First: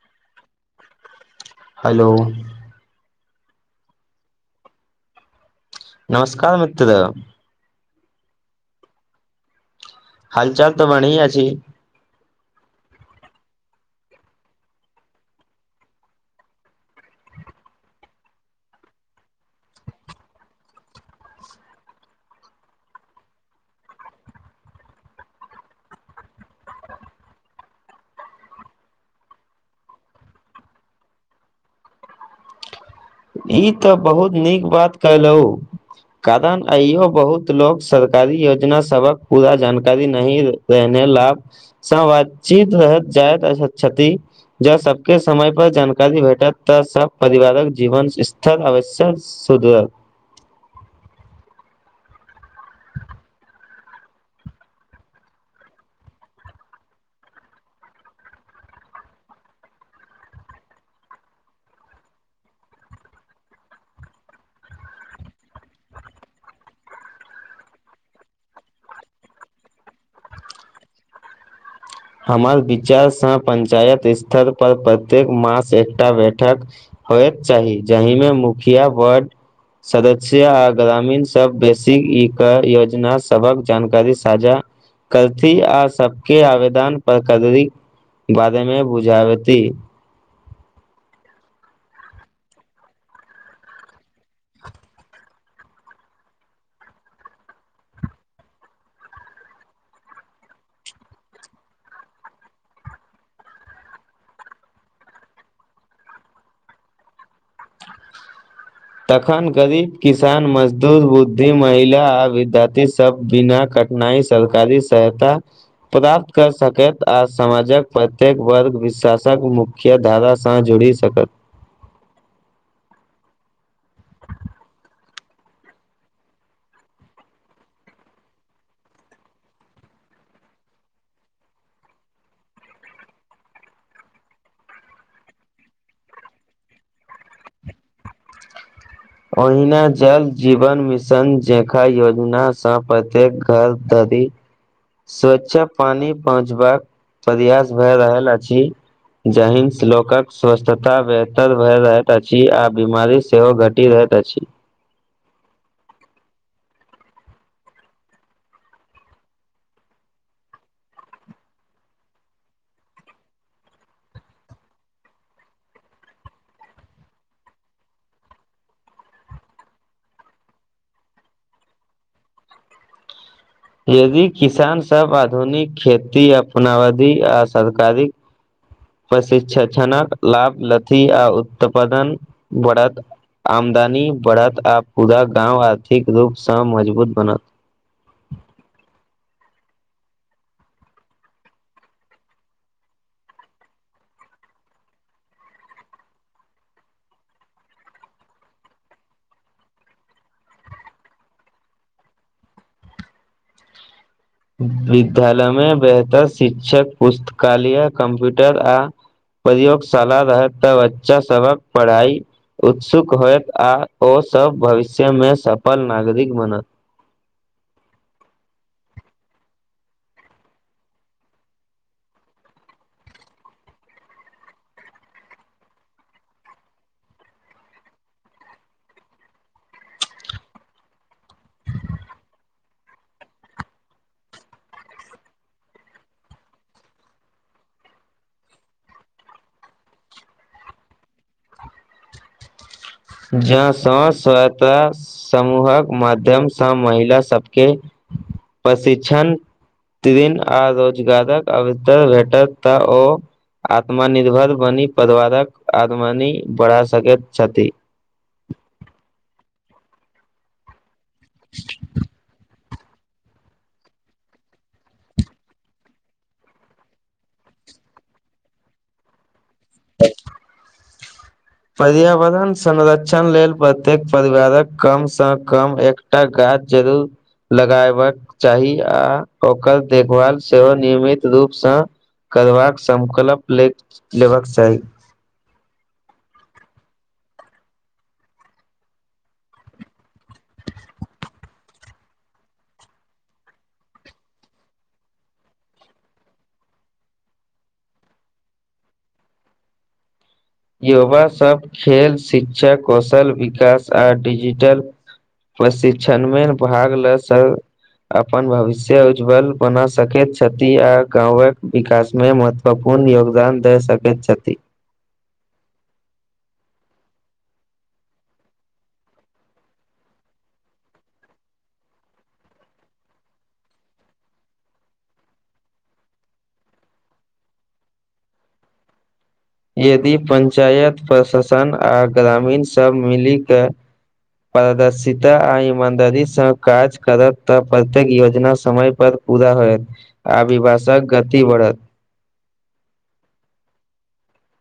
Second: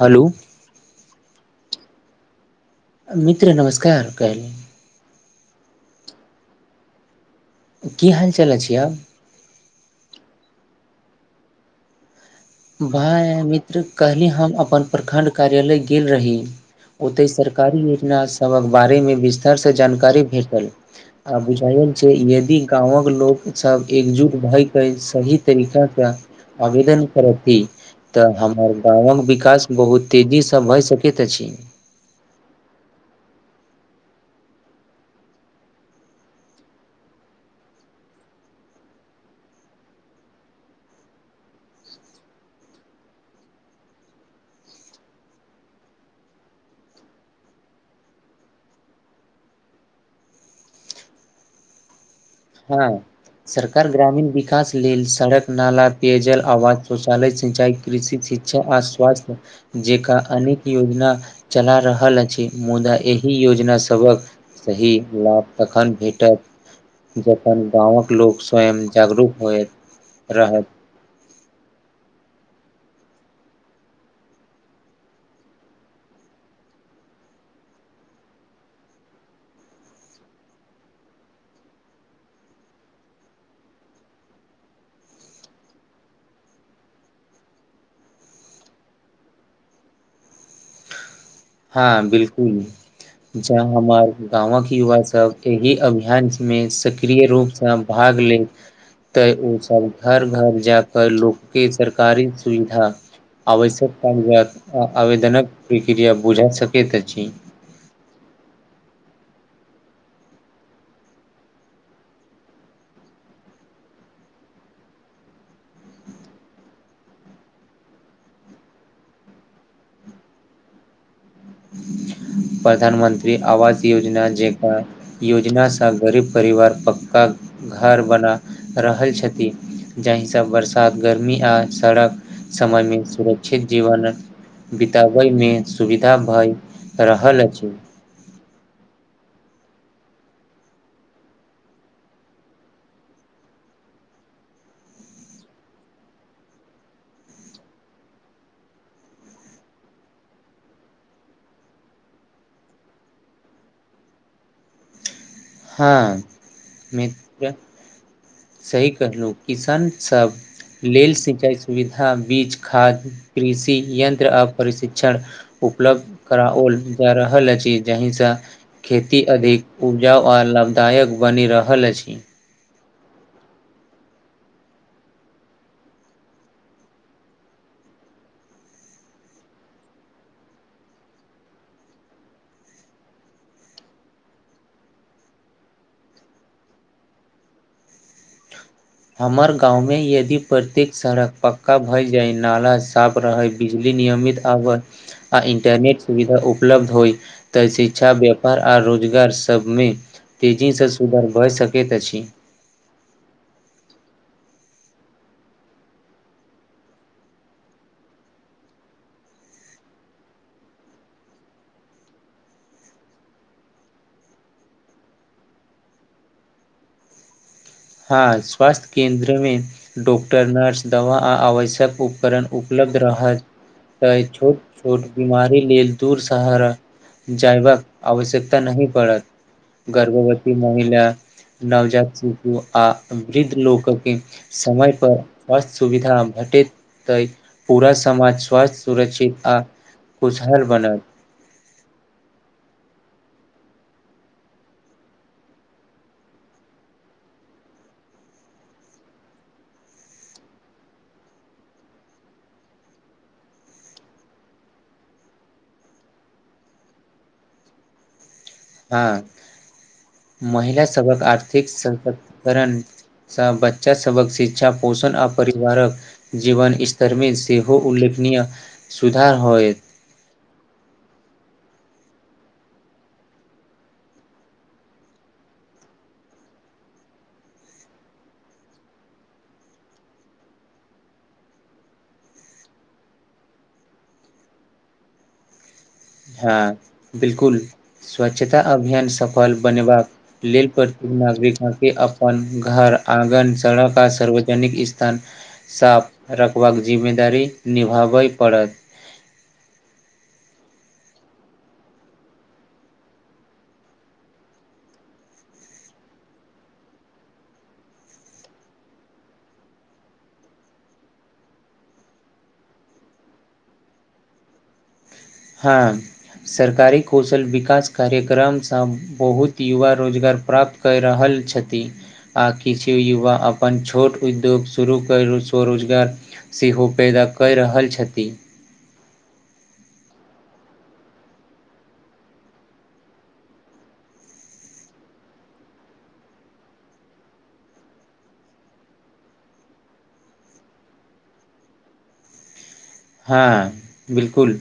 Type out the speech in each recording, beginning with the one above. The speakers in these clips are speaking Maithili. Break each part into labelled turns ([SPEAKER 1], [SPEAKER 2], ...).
[SPEAKER 1] हेलो
[SPEAKER 2] हेलो
[SPEAKER 1] मित्र नमस्कार कहलु
[SPEAKER 2] नमस्कार मित्र
[SPEAKER 1] की हाल चाल अछि आब
[SPEAKER 2] हाल चाल तऽ बढ़ीया छी
[SPEAKER 1] भाय मित्र काल्हि हम अपन प्रखण्ड कार्यालय गेल रही ओतहि सरकारी योजना सभक बारेमे विस्तारसे जानकारी भेटल आ बुझायल छै यदि गाँवक लोक सब एकजुट भएके सही तरीका सँ आवेदन ती तऽ हमर गाँवक विकास बहुत तेजीसँ भए सकैत अछि
[SPEAKER 2] ई तऽ बहुत नीक बात कलहु कारण अइयो बहुत लोको सरकारी योजना सभक पूरा जानकारी नहि रहने लाभसँ बातचीत रहत जाय छति जब सबके समय पर जानकारी भेटत तऽ सब परिवारक जीवन स्थर अवश्य सुधरत
[SPEAKER 1] हँ सरकार ग्रामीण विकास लेल सड़क नाला पेयजल आवाज शौचालय सिंचाई कृषि शिक्षा आ स्वास्थ जेका अनेक योजना चला रहल अछि मुदा एहि योजना सभक सही लाभ तखन भेटत जखन गाँवक लोक स्वयं जागरूक होइत रहत
[SPEAKER 2] हमर विचारसँ पंचायत स्तर पर प्रत्येक मास एकटा बैठक होयके चाही जाहिमे मुखिया बर्ड सदस्य आ ग्रामीण सब बेसी ई योजना सबक जानकारी साझा करथि आ सबके आवेदन पर करी बारेमे बुझाबती
[SPEAKER 1] हँ बिलकुल जहँ हमर गाँवक युवा सब एहि अभियानमे सक्रिय रूपसँ भाग ले तऽ ओसभ घर घर जा कऽ लोक के सरकारी सुविधा आवश्यक क आवेदनक क प्रक्रिया बुझा सकैत अछि
[SPEAKER 2] तखन गरीब किसान मजदूर बुद्धि महिला आ विद्यार्थी सब बिना कट नहि सरकारी सहायता प्राप्त कऽ सकैत आ समाजक प्रत्येक वर्ग विश्वासक मुक्त मुख्य धारासँ जुड़ी सकत
[SPEAKER 1] प्रधानमंत्री आवास योजना जेकाँ योजनासँ गरीब परिवार पक्का घर बना रहल छथि जहि सँ बरसात गर्मी आ सड़क समय मे सुरक्षित जीवन बितबय मे सुविधा भए रहल अछि
[SPEAKER 2] ओहिना जल जीवन मिशन जखा योजनासँ प्रत्येक घर दादी सुरक्षा पानी पहुँचबाक प्रयास भए रहल अछि जाहिसँ लोकक स्वस्थता बेहतर भए रहैत अछि आ बीमारी सेहो घट टी रहैत अछि
[SPEAKER 1] हँ मित्र सही कहलहु किसान सब लेल सिंचाई सुविधा बीज खाद्य कृषि यन्त्र आ प्रशिक्षण उपलब्ध कराओल जाय रहल अछि जहिसँ खेती अधिक ऊपजा और लाभदायक बनि रहल अछि
[SPEAKER 2] यदि किसान सब आधुनिक खेती अपनावधी आ सरकारीक प्रशिक्ष्षणक लाभ लथी आ उत्पादन बढ़त आमदनी बढ़त आ पूरा गाँव आर्थिक रूपसँ मजबूत बनत
[SPEAKER 1] हमर गाँवमे यदि प्रत्येक सड़क पक्का भए जाय नाला साफ रहै बिजली नियमित आबै आ इंटरनेट सुविधा उपलब्ध होइ तऽ शिक्षा व्यापार आ रोजगार सबमे तेजीसँ सुधर भय सकैत अछि
[SPEAKER 2] विद्यालयमे बेहतर शिक्षक पुस्तकालय कम्प्यूटर आ प्रयोगशाला रहत तऽ बच्चा सबक पढ़ाई उत्सुक होयत आ ओसभ भविष्यमे सफल नागरिक बनत
[SPEAKER 1] हँ स्वास्थ्य केन्द्र मे डॉक्टर नर्स दवा आ आवश्यक उपकरण उपलब्ध रहत तऽ एय छोट छोट बीमारी लेल दूर सहारा जायवक आवश्यकता नहि पड़त गर्भवती महिला नवजात शिशू आ वृद्ध लोकके समय पर स्वास्थ्य सुविधा भेटैत तऽ ई पूरा समाज स्वस्थ सुरक्षित आ खुशहाल बनल
[SPEAKER 2] जौ स्वेंग सहायता समूहक माध्यमसँ महिला सबके प्रशिक्षण प्रतीदिन आ रोजगारक अवसर भेटत तऽ ओ आत्मनिर्भर बनी परीवारक आमदनी बढ़ा सकैत छथि
[SPEAKER 1] हँ महिला सबहक आर्थिक संकट करण सँ बच्चा सबक शिक्षा पोषण आ परिवारक जीवन स्तरमे सेहो उल्लेखनीय सुधार होयत
[SPEAKER 2] पर्यावरण संरक्षण लेल प्रत्येक परिवारक कम सँ कम एक टा गाछ जरूर लगेबाक चाही आ ओकर देखभाल सेहो नियमित रूपसँ करबाक संकल्प ले लेबाक चाही
[SPEAKER 1] हँ बिलकुल स्वच्छता अभियान सफल बनेबाक लेल प्रत्येक नागरिक न की अपन घर आंगन सड़क आ सार्वजनिक स्थान साफ रखबाक जिम्मेदारी निभाबै पड़त
[SPEAKER 2] युवासभ खेल शिक्षा कौशल विकास आ डिजिटल प्रशिक्षण मे भाग ल स अपन भविष्य उज्ज्वल बना सकैत छथि आ गाँवक विकास मे मद पूर्ण योगदान दे सकैत छथि
[SPEAKER 1] हाँ सरकारी कौशल विकास कार्यक्रमसँ बहुत युवा रोजगार प्राप्त कैऽ रहल छथि आ किछु युवा अपन छोट उद्योग शुरू कर स्वरोजगार सेहो पैदा कै रहल छथि
[SPEAKER 2] यदि पंचायत प्रशासन आ ग्रामीण सब मिली क पारदर्शिता आ ईमानदारी सँ काज करत तऽ प्रत्येक योजना समय पर पूरा होयत आ विकासक गति बढ़त
[SPEAKER 1] हाँ बिल्कुल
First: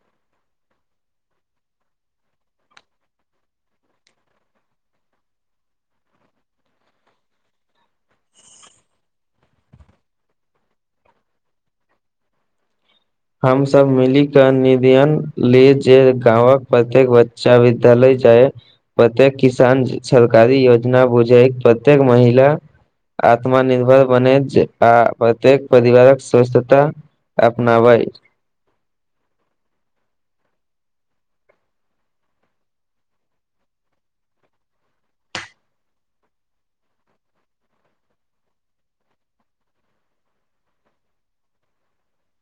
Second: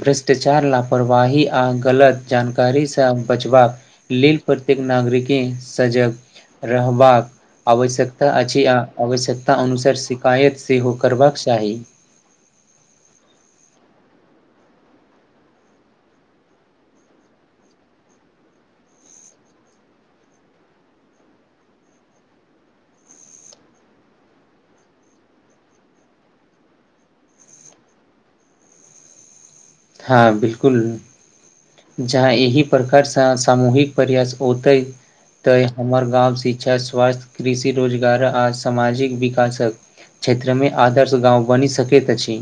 [SPEAKER 1] भ्रष्टाचार लापरवाही आ गलत जानकारीसँ बचबाक लेल प्रत्येक नागरिके सजग रहबाक आवश्यकता अछि आ आवश्यकता अनुसार शिकायत सेहो करबाक चाही
[SPEAKER 2] हमसभ मिली कऽ निदन ले जे गाँवक प्रत्येक बच्चा विद्यालय जाय प्रत्येक किसान सरकारी योजना बुझै प्रत्येक महिला आत्मनिर्भर बने छै आ प्रत्येक परिवारक स्वस्थता अपनाबय
[SPEAKER 1] हाँ बिल्कुल जहाँ एहि प्रकार सँ सामूहिक प्रयास होतै तैँ हमर गाँव शिक्षा स्वास्थ्य कृषि रोजगार आ समाजिक विकासक क्षेत्र में आदर्श गाँव बनि सकैत अछि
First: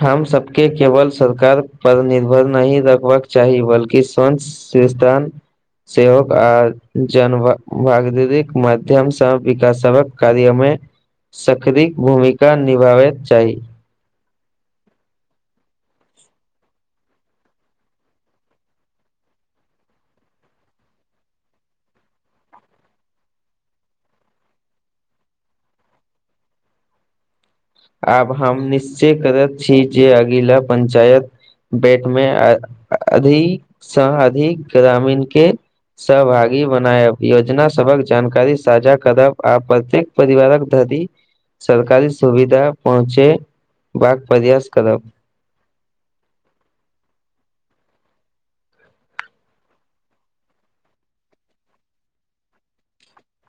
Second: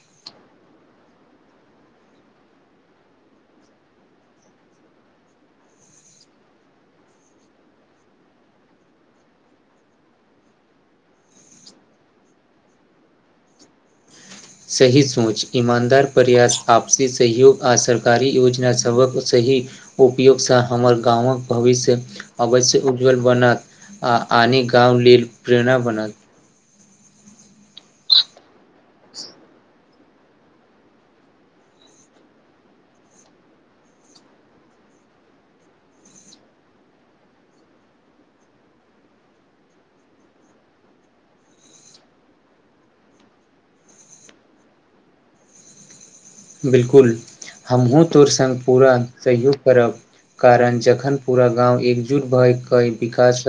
[SPEAKER 2] हम सबके केवल सरकार पर निर्भर नहि रखबाक चाही बल्कि स्वंय सुस्तान सेहो आ जन माध्यम सँ विकासक कार्य मे सक्रिय भूमिका निभाबै चाही
[SPEAKER 1] सही सोच ईमानदार प्रयास आपसी सहयोग आ सरकारी योजना सबक सही उपयोगसँ हमर गामक भविष्य अवश्य उज्ज्वल बनत आ आने गाँव लल प्रेरणा बनत
[SPEAKER 2] आब हम निश्चय करैत छी जे अगिला पंचायत बेेट मे अधिक से अधिक ग्रामीण के सहभागी बनायब योजना सभक जानकारी साझा करब आ प प्रत्येक परिवारक धरी सरकारी सुवि घा पहुँचे बाक प्रयास करब
[SPEAKER 1] बिलकुल हमहुँ तोर संग पूरा सहयोग करब कारण जखन पूरा गाँव एकजुट भयके विकास‌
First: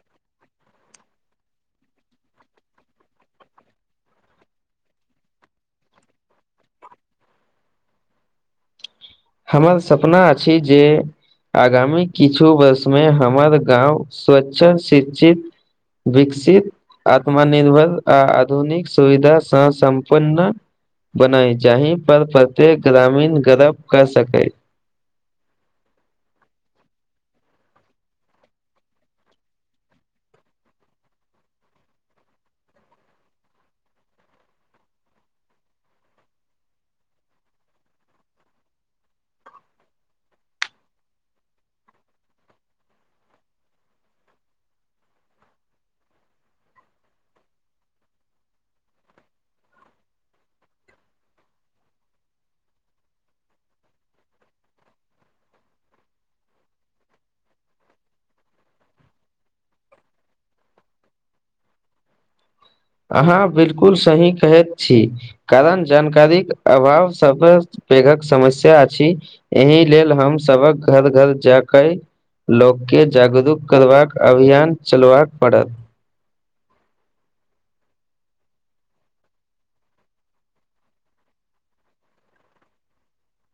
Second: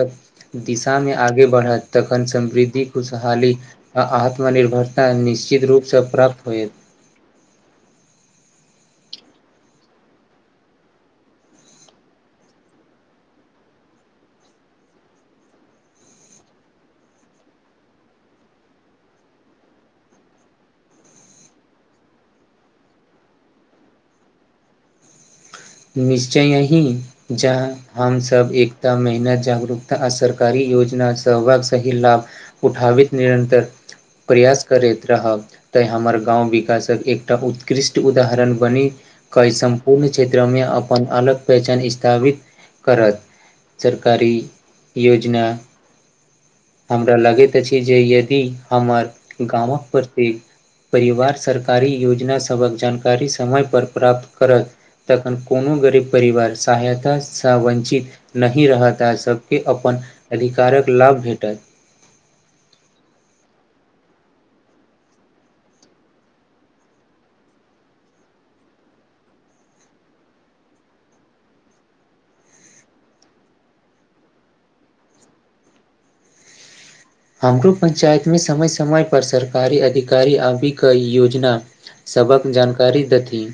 [SPEAKER 1] दिशा मे आगे बढ़त तखन समृद्धि खुशहाली आ आत्मनिर्भरता निश्चित रूप सँ प्राप्त होयत
[SPEAKER 2] हमर सपना अछि जे आगामी किछु वर्ष मे हमर गाँव स्वच्छ शिक्षित विकसीत आत्मनिर्भर आ आधुनिक सुविधा सँ सम्पन्न बनाई जी पर प्रत्येक ग्रामीण गर्भ कर सकै
[SPEAKER 1] निश्चय यही जहाँ हम सभ एकता मेहनत जागरूकता आ सरकारी योजना सहाग सही लाभ उठाब निरन्तर प्रयास करैत रहब तऽँ हमर गाँव विकासक एकटा उत्कृष्ट उदाहरण बनी कऽ सम्पूर्ण क्षेत्र अपन अलग पहचान स्थापित करत सरकारी योजना हमरा लगैत अछि जे यदि हमर गामक प्रति परिवार सरकारी योजना सभक जानकारी समय पर प्राप्त करत तखन कोनो गरीब परिवार सहायतासँ वञ्चित नहि रहत आ सभ के अपन अधिकारक लाभ भेटत
[SPEAKER 2] अहाँ बिल्कुल सही कहैत छी कारण जानकारीक अभाव सब पेघक समस्या अछि एहि लेल हम सभक घर घर जा कऽ लोक के जागरूक करबाक अभियान चलबाक पड़त
[SPEAKER 1] हमरो पंचायत में समय समय पर सरकारी अधिकारी आभि योजना सबक जानकारी देथिन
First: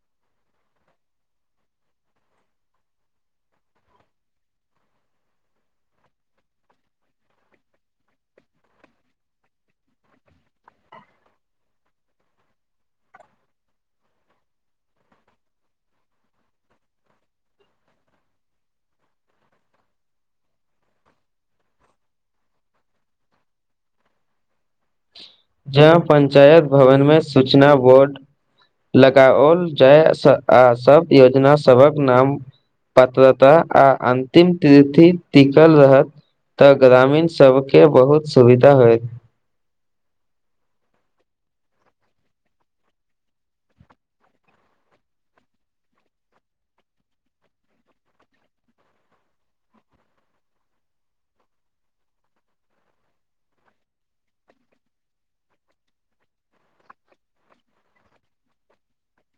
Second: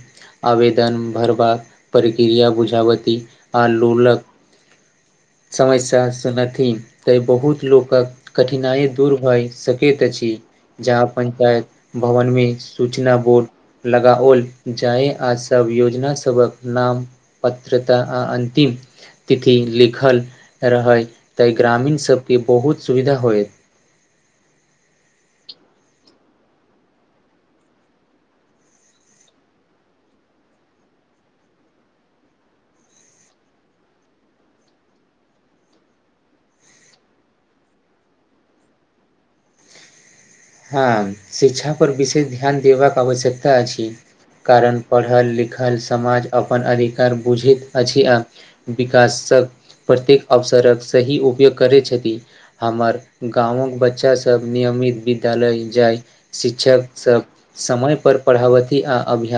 [SPEAKER 1] आवेदन भरबाक प्रक्रिया बुझावती आ लोलक समस्या सुनथिन तै बहुत लोकक कठिनाइ दूर भए सकैत अछि जहाँ पंचायत भवन मे सूचना बोर्ड लगाओल जाय आ सब योजना सभक नाम पत्रता आ अन्तिम तिथि लिख लिखल रहै तऽ ग्रामीण सबके बहुत सुविधा होयत
[SPEAKER 2] जब पंचायत भवन में सूचना बोर्ड लगाओल जाय आ सब योजना सबक नाम पात्रता आ अन्तिम तीथि टिकल रहत तऽ ग्रामीण सब के बहुत सुविधा होयत
[SPEAKER 1] हाँ शिक्षा पर विशेष ध्यान देबाक आवश्यकता अछि कारण पढ़ल लिखल समाज अपन अधिकार बुझैत अछि आ विकासक प्रत्येक अवसरक सही उपयोग करैत छथि हमर गाँवक बच्चा सब नियमित विद्यालय जायत शिक्षक सब समय पर पढ़ावती आ अभय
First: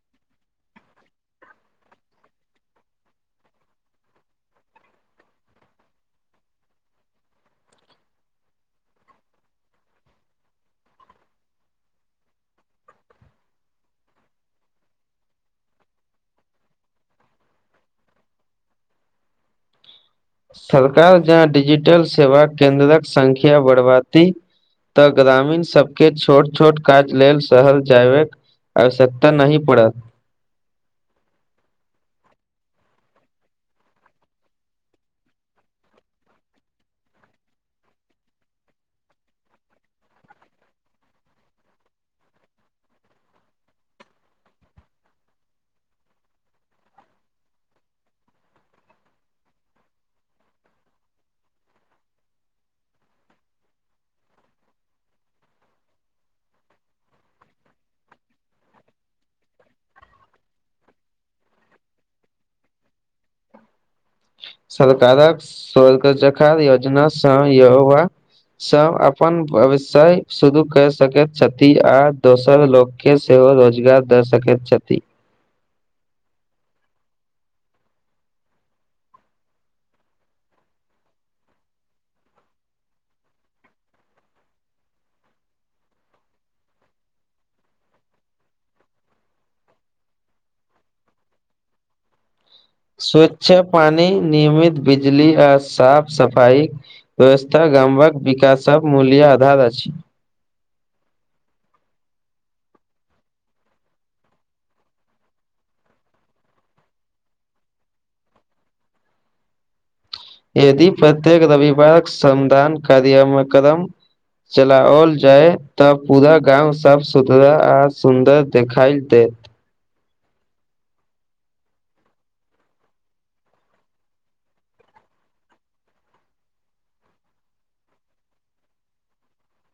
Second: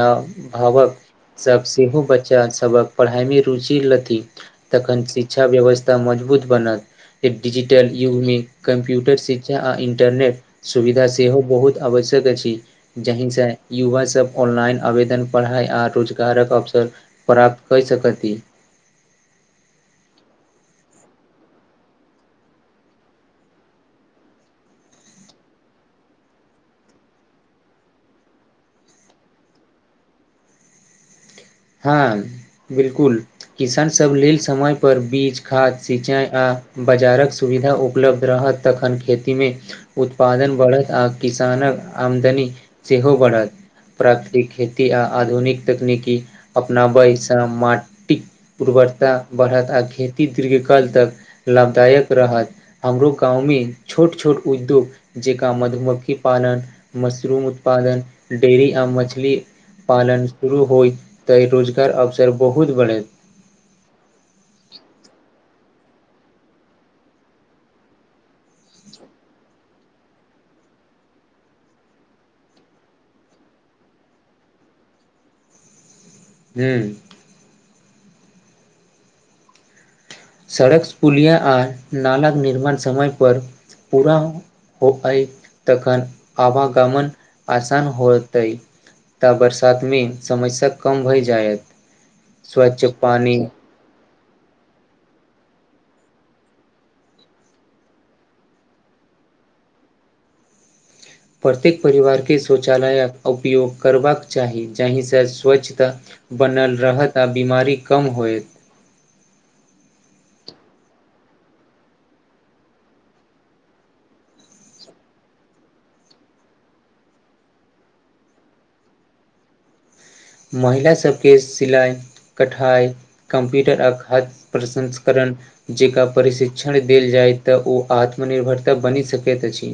[SPEAKER 1] भावक सभ सेहो बच्चा सभक पढ़ाइ में रुचि लेथिन तखन शिक्षा व्यवस्था मजबूत बनत डिजिटल युग मे कम्प्यूटर शिक्षा आ इन्टरनेट सुविधा सेहो बहुत आवश्यक अछि जहि सँ युवा सब ऑनलाइन आवेदन पढ़ाई आ रोजगारक अवसर प्राप्त क सकैत अती
[SPEAKER 2] सरकार जहां डिजिटल सेवा केन्द्रक संख्या बढ़बाती तऽ ग्रामीण सबके छोट छोट काज लेल शहर जायबाक आवश्यकता नहि पड़त
[SPEAKER 1] हँ बिल्कुल किसानसभ लेल समयपर बीज खाद सिँचाइ आ बाजारक सुविधा उपलब्ध रहत तखन खेतीमे उत्पादन बढ़त आ किसानक आमदनी सेहो बढ़त प्राकृतिक खेती आ आधुनिक तकनीकी अपनावा हिस्सा माटिक उर्वरता बढ़त आ खेती दीर्घकाल तक लाभदायक रहत हमरो गाँवमे छोट छोट उद्योग जेका मधुमक्खी पालन मशरूम उत्पादन डेयरी आ मछली पालन शुरू होय तै रोजगार अवसर बहुत बढ़ैत
[SPEAKER 2] सरकारक स्वर्गजखा योजनासँ यौबा सब अपन व्यवसाय शुरू कर सकैत छथि आ दोसर लोक के सेहो रोजगार दऽ सकैत छथि
[SPEAKER 1] हूं सड़क पुलिया आ नालाक निर्माण समय पर पूरा होइ तखन आवागमन आसान होतै तऽ बरसातमे समस्या कम भए जायत स्वच्छ पानी
[SPEAKER 2] स्वच्छ पानी नियमित बिजली आ साफ सफाई व्यस्था गामक विकासक मूल्य आधार अछि
[SPEAKER 1] प्रत्येक परिवारके शौचालयक उपयोग करबाक चाही जाहि सँ स्वच्छता बनल रहत आ बीमारी कम होए
[SPEAKER 2] यदि प्रत्येक रविवारक समदान कार्यमक्रम चलाओल जाय तब पूरा गाँंव साफ सुथरा आ सुन्दर देखाइ देत
[SPEAKER 1] महिला सबके सिलाइ कठाइ कम्प्यूटर आ खाद प्रसंस्करण जेका प्रशिक्षण देल जाय तऽ ओ आत्मनिर्भरता बनि सकैत अछि